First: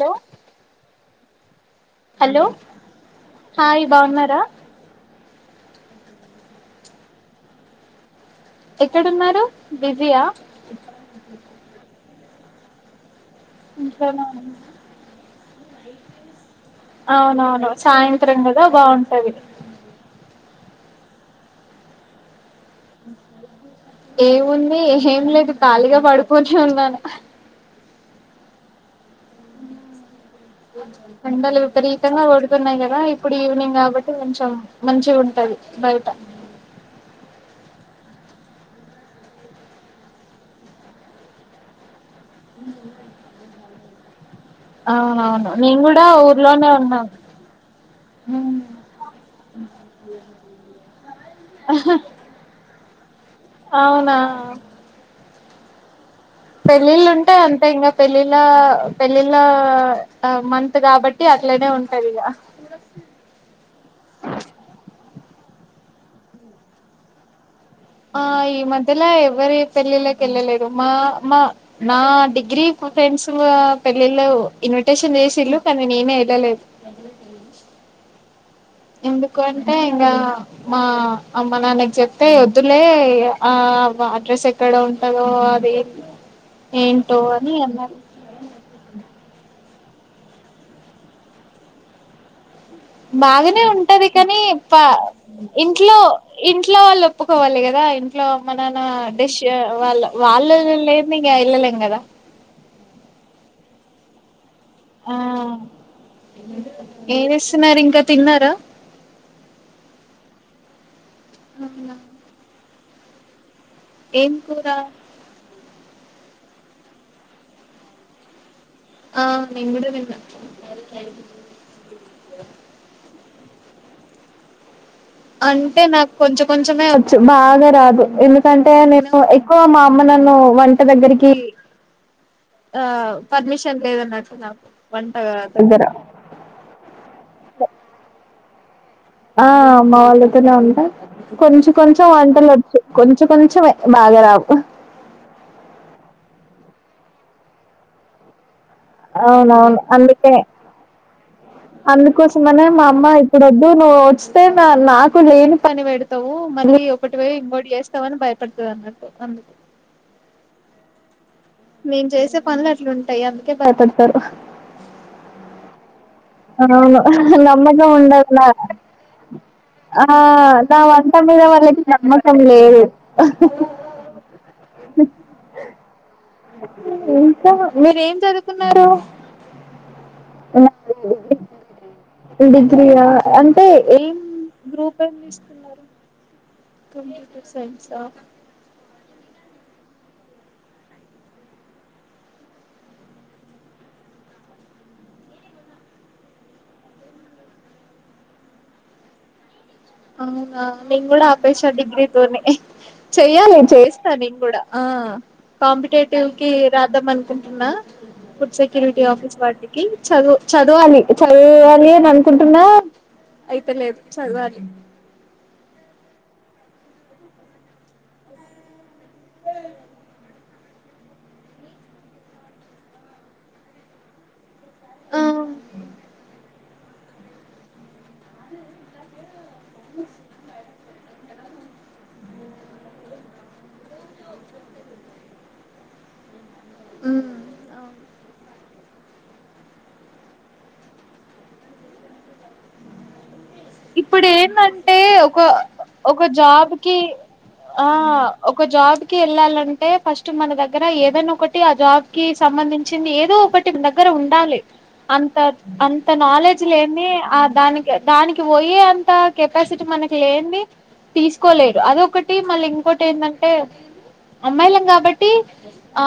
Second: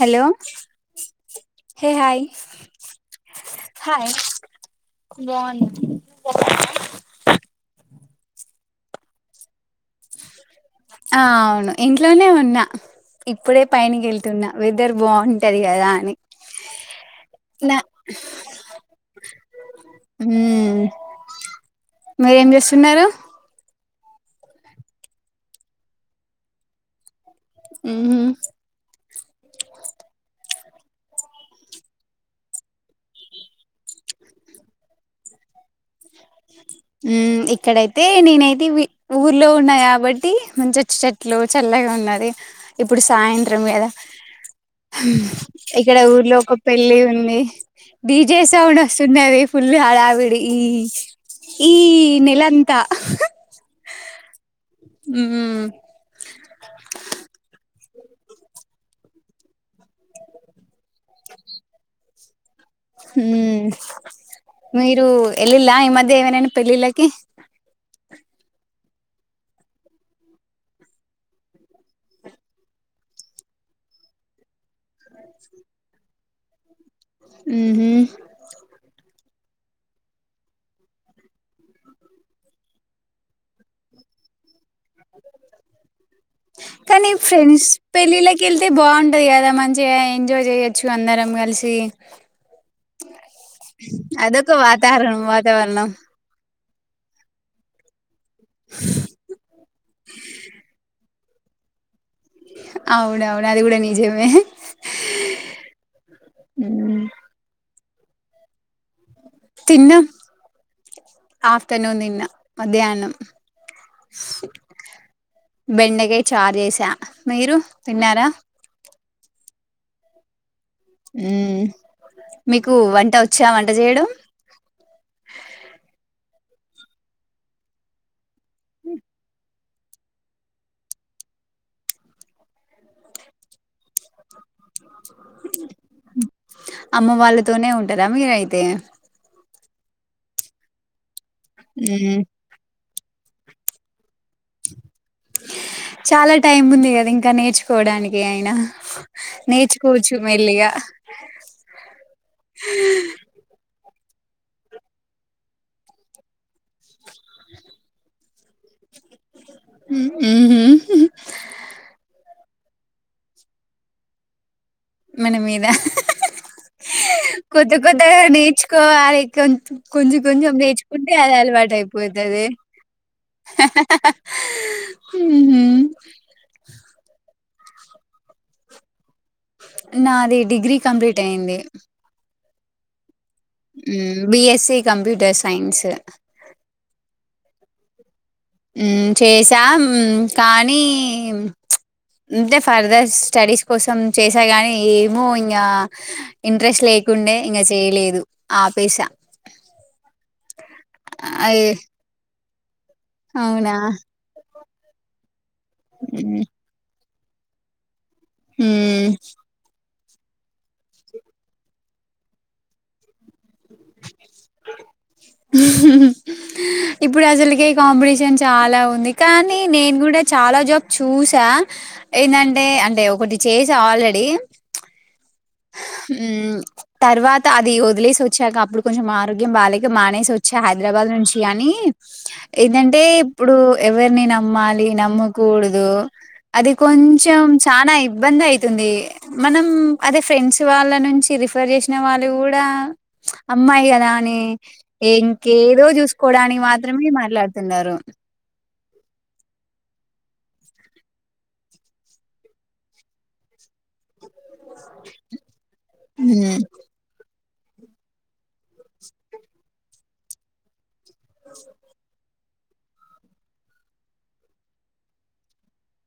Hello హ hi hi బ ఎక్కడున్నారు బిజియా ఆ అవును ఇంట్లోనే ఉన్నా ఇప్పుడే పైైనక వెళ్తున్నా వెదర్ బాగుంటది కదా అని అవునవును నా సాయంత్రం కూడ బాగుంటుంది హ్మ్మ్ మీరేం చేస్తున్నారు ఏముంది ఏం లేదు ఖాళీగా [unintelligible] హ్ హు ఎండలు విపరీతంగా పడుతున్నాయి కదా ఇప్పుడు ఈవినింగ్ కాబట్టి కొంచెం మంచి ఉంటది బయటా ఇక్కడైతే నేనైతే ఊర్లో ఉన్నా కాబట్టి మంచి చెట్లు చల్లగా ఉన్నది ఇప్పుడు ఇక్కడ ఊర్లో ఒక పెళ్లి ఉంది డీజే సౌండ్ [unintelligible] ఫుల్ హడావిడి ఇ ఈ అవునా హ్మ్ పెళ్ళిళ్ళ పెళ్ళిళ్ళ మంత్ కాబట్టి అట్లనే ఉంటంది ఇగ హ్మ్మ్ మీరు ఎలిలా ఈ మధ్య ఏవనా పెళ్లిళ్లకు ఆ ఈ మధ్యలో ఎవ్వరి పెళ్ళిళ్ళకి వెళ్ళలేదు మా మా నా డిగ్రీ ఫ్రెండ్స్ పెళ్ళిళ్ళ ఇన్విటేషన్ చేసినళూ కానీ నేనే వెళ్ళలేదు [inaudible] ఉహు ఎందుకంటే ఇంగా మా అమ్మ నాన్నకి చెప్తే వద్దులే ఆ అడ్రస్ ఎక్కడ ఉంటాదో అది కానీ ఫ్రెండ్స్ పెళ్ళిళ్ళకి వెళ్తే బాగుంటది కదా మంచి చే ఎంజాయ్ చేయొచ్చు అందరం కలిసి బాగానే ఉంటది కానీ అదొక పా వాతావరణం వాతావరణం ఇంట్లో ఇంట్ ఇంట్లో వాళ్ళు ఒప్పుకోవాలి కదా ఇంట్లో మన డేసిన్ వాళ్ళ వాళ్ళ లే ఇగ వెళ్లలేము కదా అవునువును అది కూడా నిజమే ఆ ఏమిస్తున్నారు ఇంకా తిన్నారా తిన్న ఆఫ్టర్నూన్ తిన్న మధ్యాహ్నం ఏం కూర బెండకయ చార్ చేసా మీరు తిన్నార ఆ నేను కూడ తిన్నా ఉమ్మ్ మీకు వంట వచ్చా వంట చేయడం అంటే నాకు కొంచెం కొంచెమే వచ్చు బాగా రాదు ఎందుకంటే నేను ఎక్క ఎక్కవ మా అమ్మ నన్ను వంట దగ్గరికి ఆ పర్మిషన్ లేదు అన్నట్టు నాకు వంటగా తొందర తునే ఉంటారా మీరయితే ఆ అమ్మ వాళ్ళతోనే ఉంటా కొంచెం కొంచెం హ్మ్ వంటలు వొచ్చు. కొంచెం కొంచెమే బాగా రావు హ్ చాలా టైం ఉంది కదా ఇంకా నేర్చుకోవడానికి అయినా. అవునవును నేర్చుకోవచ్చు అందుకే మెల్లిగా అందు కోసమనే మా అమ్మ ఇప్పుడు వద్దు నుడ్ వస్తే నా నాకు లేని పని పెడతావు మళ్ళీ ఒకటివే ఇంకోటి చేస్తావు అని భయపడుతుంది అన్నట్ [unintelligible] హు హు మేమ్ చేసే పనులు అట్లా ఉంటాయి అందుకే భయపడతారు. మన మీద అవును కొత్త నమ్మకం కొత్తగా ఉండదు నా నేర్చుకోవాలి కొంచ్ ఆ కొంచెం కొంచెం నా వంట నేర్చుకుంటే. అదే మీద అలవాట వాళ్ళకి నమ్మకం అయిపోతది లేదు హు ఇంకా మీరేమ్ చదువుకున్నారు నాది డిగ్రీ కంప్లీట్ అయింది డిగ్రీయా అంటే ఏం BSc group computer science computer సైన్సా ఉ చేసా ఉమ్ కానీ చ్ అంతే పర్ దర్ స్టడీస్ కోసం చేసా గానీ ఏమో ఇంగ ఇంట్రెస్ట్ లేక్ కుండే ఇంగ చెయలేదు ఆపెసా అవునా నేను కూడా అపెస డిగ్రీతోనే చెయ్యాలే అవునా చేస్తా నేన్ గూడా ఆ కాంపిటేటివ్ హ్మ్ కి రాద్దాం అనుకుంటున్నా ఫుడ్ సెక్యూరిటీ హ్మ్. ఆఫీస్ వాటికి చదువ్ చదవాలి చదవాలి అని అనుకుంటున్నా అయితలేదు చదవాలి. [unintelligible] ఇప్పుడు అసలుకి కాంపిటీషన్ చాలా ఉంది కానీ నేన్ కూడా చాలా జాబ్ చూసా. ఏందంటే అంటే ఒకటి చేసా ఆల్రెడీ ఉ తర్వాత అది వదిలేసోచ్చాక అప్పుడు కొంచం మర్ ఆరోగ్యం బాలేక మానేసోచ్చ హైదరాబాద్ నుంచి యని ఏంటంటే ఇప్పుడు ఎవర్ని నమ్మాలి నమ్మకూడుదు అది కొంచెం చానా ఇబ్బంది అయితుంది మనం అదే ఫ్రెండ్స్ వాళ్ళ నుంచి రిఫర్ చేసిన వాళు కూడా చ్ అమ్మాయి గదా అని ఎంకేదో చూసుకోడానికి మాత్రమే మాట్లాడుతున్నారు. ఒక జాబ్ కి ఎళ్ళాలంటే ఫస్ట్ మన దగ్గర ఏదైనా ఒకటి ఆ జాబ్ కి సంబంధించింది ఏదో ఒక ఒకటి మన దగ్గర ఉండాలి అంత అంత హ్మ్ నాలేడ్జ్ లేన్ది ఆ దానికి దానిక్ దానికి పోయేంత కెపాసిటీ మనకి లేన్ది తీసుకోలేరు అదొకటి మళ్ళీ ఇంకోటి ఏందంటే అమ్మాయిలం కాబట్టి ఆ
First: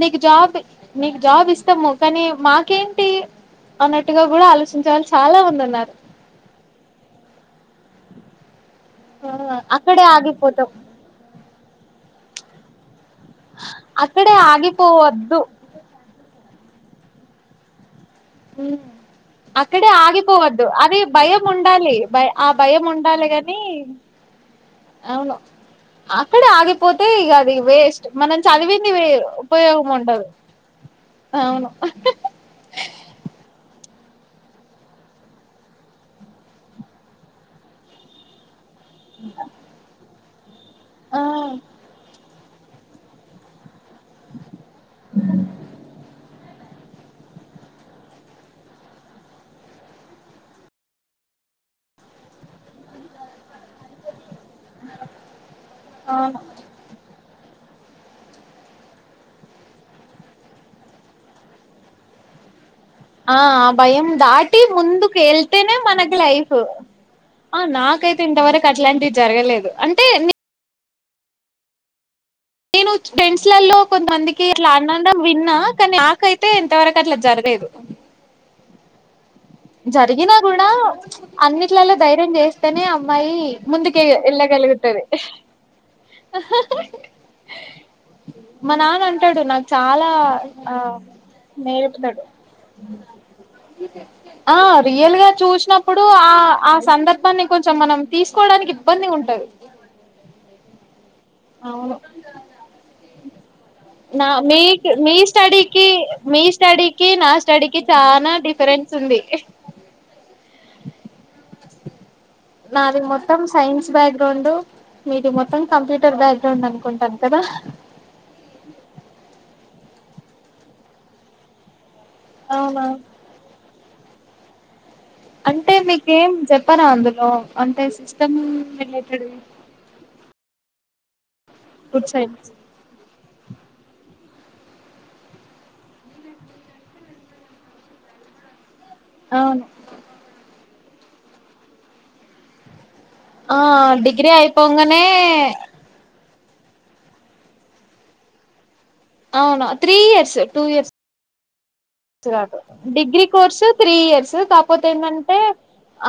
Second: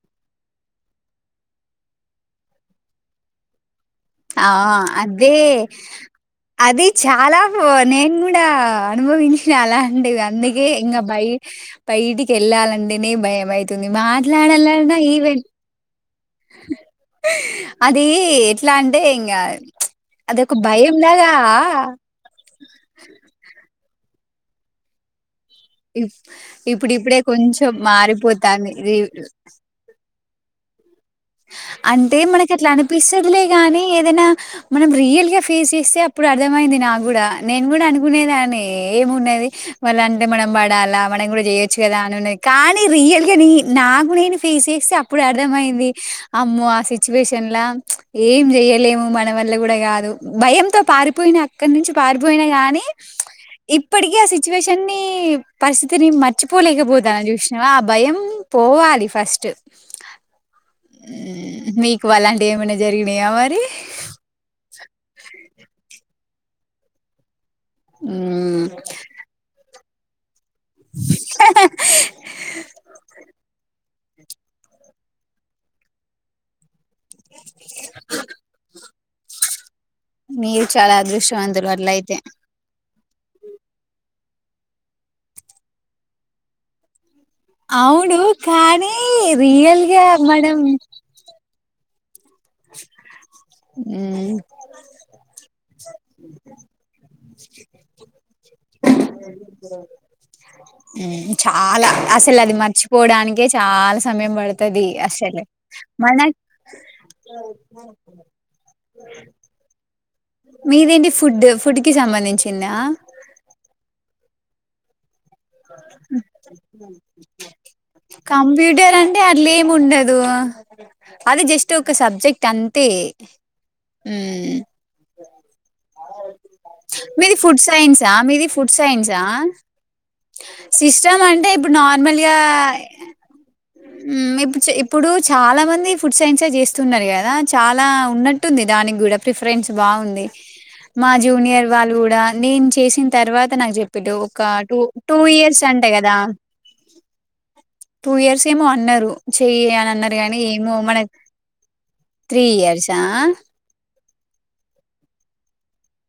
నీకు జాబ్ నీకు జాబ్ ఇస్తము కానీ మాకేంటి అన్నట్టుగా గూడా ఆ ఆలోచించే వాళ్ళు అదే చాలా మంది ఉన్నారు. అది చాలాహొ నేను కూడా అనుభవించిన అలాంటివి అందుకే ఇంగ బయ్ బయటికి వెళ్ళాలండే నే భయమైతుంది మాట్లాడలన్నా ఈవెన్ అచ్ ఉ అక్కడే అదొక ఆగిపోవద్దు అది లాగా భయం ఉండాలి భయ్ ఆ భయం ఉన్ ఉండాలే గాని అవును అక్కడే ఆగిపోతే ఇప్పుడిప్పుడే ఇగ అది కొంచెం వేస్ట్ మనం చదివింది మారిపోతాంది వేవ్ ఉపయోగం ఉండదు. అంటే మనకట్లా అనిపిస్తదిలే కానీ ఏదైనా మనం రియల్ గా ఫేస్ చేస్తే అప్పుడు అర్థమయింది నాగుడా, నేను కూడా అనుకునేదాన్ని ఏ ఏమున్నది వాళ్ళంటే మనం పడాలా మనం కూడా చేయొచ్చు కదా అని ఉన్నది కానీ రియల్ గా నీ నాకు నేను ఫేస్ చేస్తే అప్పుడు అర్థమయింది. అమ్మో ఆ సిచ్యువేన్లా ఏం చెయలేము మన వల్ల కూడా కాదు భయంతో పారిపోయి నేను అక్కడ్నించి పారిపోయినా గానీ ఇప్పటికి ఆ సిచ్యువేషన్ని పరిస్థితిని మర్చిపోలేకపోతాన చూసినవా ఆ భయం పోవాలి ఫస్ట్ ఉ మీకు అలాంటియేమన్న జ ఆ ఆ భయం దాటి ముందుకేళ్తేనే మనకి లైఫ్ ఆ నాకైతే మ్మ్ ఇంతవరకు అట్లాంటివి జరగలేదు అంటే నే హె హె నేను టెంట్స్ లల్లో కొంతమందికి అట్లా అనడం విన్నా కానీ నాకైతే ఇంతవరకు అట్లా జరగలేదు [inaudible] జరిగినా మీరు కూడా చాలా అదృష్టవంతులు అట్ల అన్నిట్లల్ల అయితే ధైర్యం చేస్తేనే అమ్మాయి ముందుకే ఎల్లగలుగుతది అవును మా కానీ నాన అంటాడు నాక్ రియల్గా చాలా ఆ నేర్ప్ ఏ ఆ రియల్ గా చూసినప్పుడు ఆ ఆ సందర్భాన్ని కొంచెం మనం తీసుకోవడానికి ఇబ్బంది ఉంటది చాలా అసలు అది మర్చిపోడానికే చాలా సమయం పడుతుది అసలే స్టడీకి మీ స్టడీకి నా స్టడీ క చానా డిఫరెన్స్ ఉంది మీదేంటి ఫుడ్ ఫుడ్ కి సంబంధించిందా బగ్రౌండ్ మీరు మొత్తం కంప్యూటర్ బ్యాక్గ్రౌండ్ అనుకుంటాారు కదా కంప్యూటర్ అంటే అలే ఏమి ఉండదు అది జస్ట్ ఒక సబ్జెక్ట్ అంతే హ్మ్మ్ అంటే మీకేం చెప్పరా అందులో మీది ఫుడ్ అంటే సైన్సా సిస్టమ్ మీది ఫుడ్ సైన్సా రిలేటెడ్ [inaudible] సిస్టమ్ అంటే ఇప్పుడు నార్మల్గా ఇప్పుడు ప్పు ఇప్పుడు చాలా మంది ఫుడ్ సైన్స్ చేస్తున్నారు కదా చాలా ఉన్నట్టుంది దానికి కూడా ప్రిఫరెన్స్ బాగుంది మా జూనియర్ వాళ్ళు కూడా నేను చేసిన తర్వాత నాకు చెప్పిడు ఒక టూ టూ ఇయర్స్ అంటే కదా టూ ఇయర్స్ ఏమో అన్నారు చెయ్య అని అన్నారు కానీ ఏమో మన దు త్రీ ఇయర్సా డిగ్రీ కోర్సు త్రీ ఇయర్స్ కాకపోతే ఏంటంటే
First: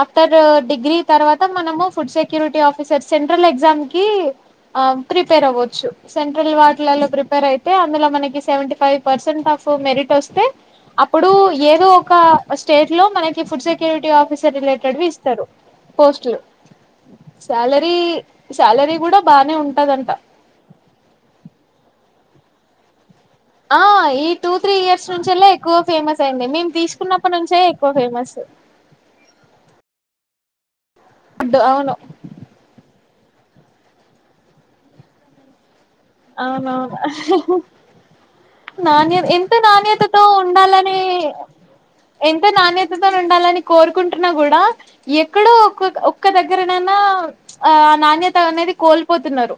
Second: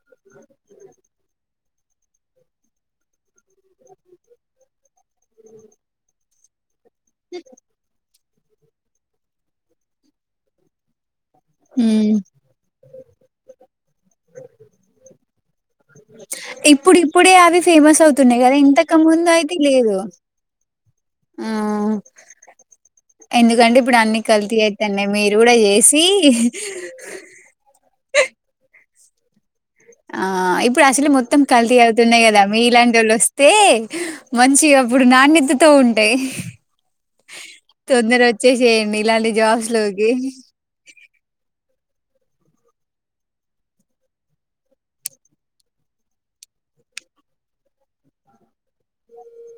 ఆఫ్టర్ డిగ్రీ తర్వాత మనము food security officer central exam కి ఆ ప్రిపేర్ అవ్వచ్చు సెంట్రల్ వ ప్రిపేర్ అయితే అందులో మనకి సెవె ఫైవ్ పర్సెంట్ ఆఫ్ మెరిట్ వస్తే ఇప్పుడు ఏదో ఒక ఉమ్. స్టేట్ లో మనకి ఫుడ్ సెక్యూరిటీ ఆఫీసర్ రిలేటెడ్ ఇస్తారు పోస్ట్లు ఇప్పుడు ఇప్పుడే అవి శాలరీ ఫేమస్ అవుతున్నాయి కదా ఇంతకు శాలరీ కూడా బానే ఉంటదంట [inaudible] ఉమ్మ్మ్ ఆ ఈ టూ కల్తీ త్రీ ఇయర్స్ అయితున్నాయి మీరు నుంచేలా కూడా ఎక్కువ చేసి ఫేమస్ అయింది మేము తీసుకున్నప్పటి నుంచే ఎక్కువ ఫేమ ఫమస్ ఆ ఇప్పుడు అసలు మొత్తం కలితీ అవుతున్నాయి కదా మీ ఇలాంటి వాళ్ళు వస్త తే మంచి అప్పుడు నాణ్యతతో ఉంటే అవునవును తొందర వచ్చేసేయండి నాణ్య ఇలాంటి ఎంత జాబ్స్ లోకి నాణ్యతతో ఉండాలని ఎంత నాణ్యతతో ఉండాలని కోరుకుంటున్నా కూడా ఎక్కడో ఒ ఒక్క దగ్గరనైనా ఆ ఆ నాణ్యత అనేది కోల్పోతున్నారు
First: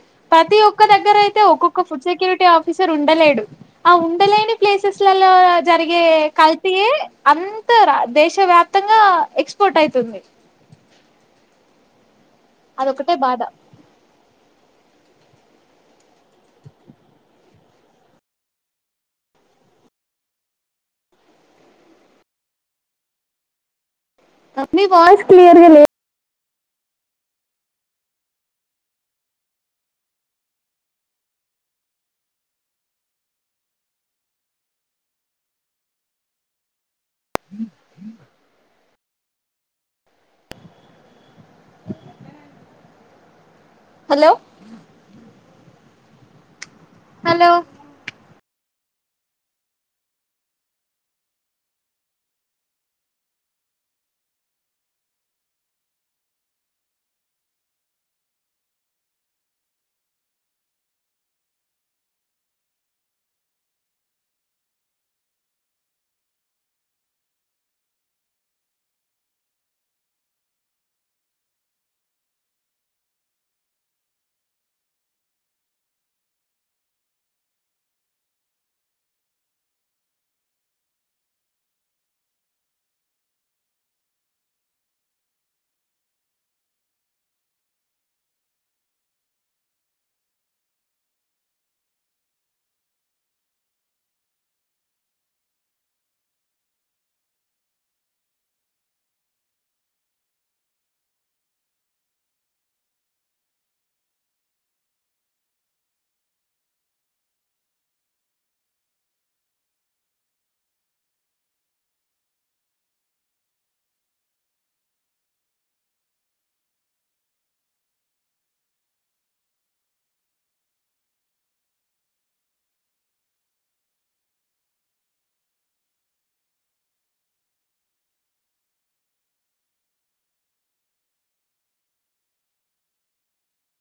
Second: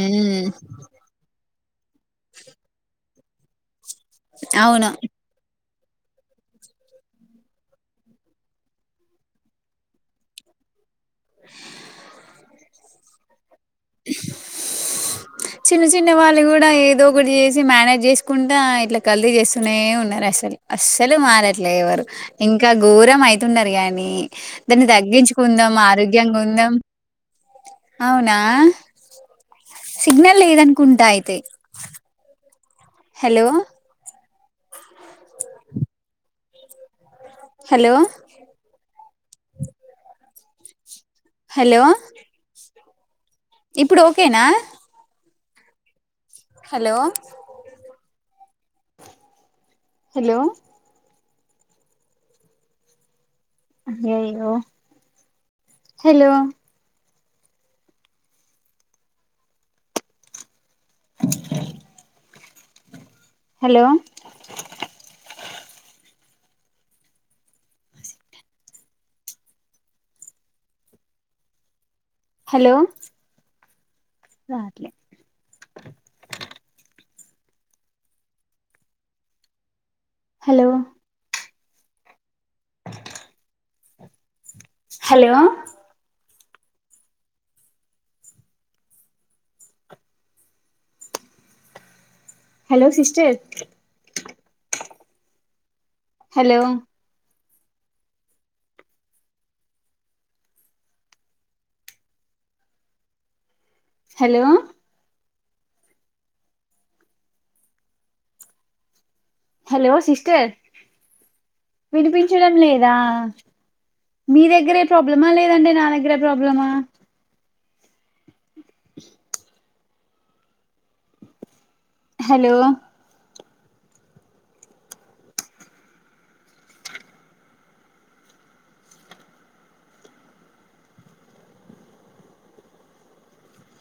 ఉమ్మ్ ప్రతి ఒక్క దగ్గర అయితే ఒక్కొక్క ఫుడ్ సెక్యూరిటీ ఆఫీసర్ ఉండలేడు ఆ ఉండలేని అవును ప్లేసెస్లలో జరిగే కల్తయే అంత దేశ వ్యాప్తంగా ఎక్స్పోర్ట్ అయితుంది అ అదొక్కటే బాధ చిన్న చిన్న వాళ్ళు కూడా ఏదో ఒకటి చేసి మేనేజ్ చేసుకుంటా ఇట్లా కలి చేస్తునే ఉన్నారు అసలు అస్సలు మారట్లే ఎవరు ఇంకా ఘోరం అయితున్నారు గానీ దాన్ని పాస్ క్లియర్ గా తగ్గించుకుందాం లేదు ఆరోగ్యంగా ఉందాం అవునా సిగ్నల్ లేదనుకుంటా అయితే హలో హలో హలో ఇప్పుడు ఓకేనా hello hello hello hello hello రాట్లే hello hello hello sister hello hello hello sister వినిపించడం లేదా మీ దగ్గరే ప్రాబ్లమా లేదండి నా దగ్గర ప్రాబ్లమా హలో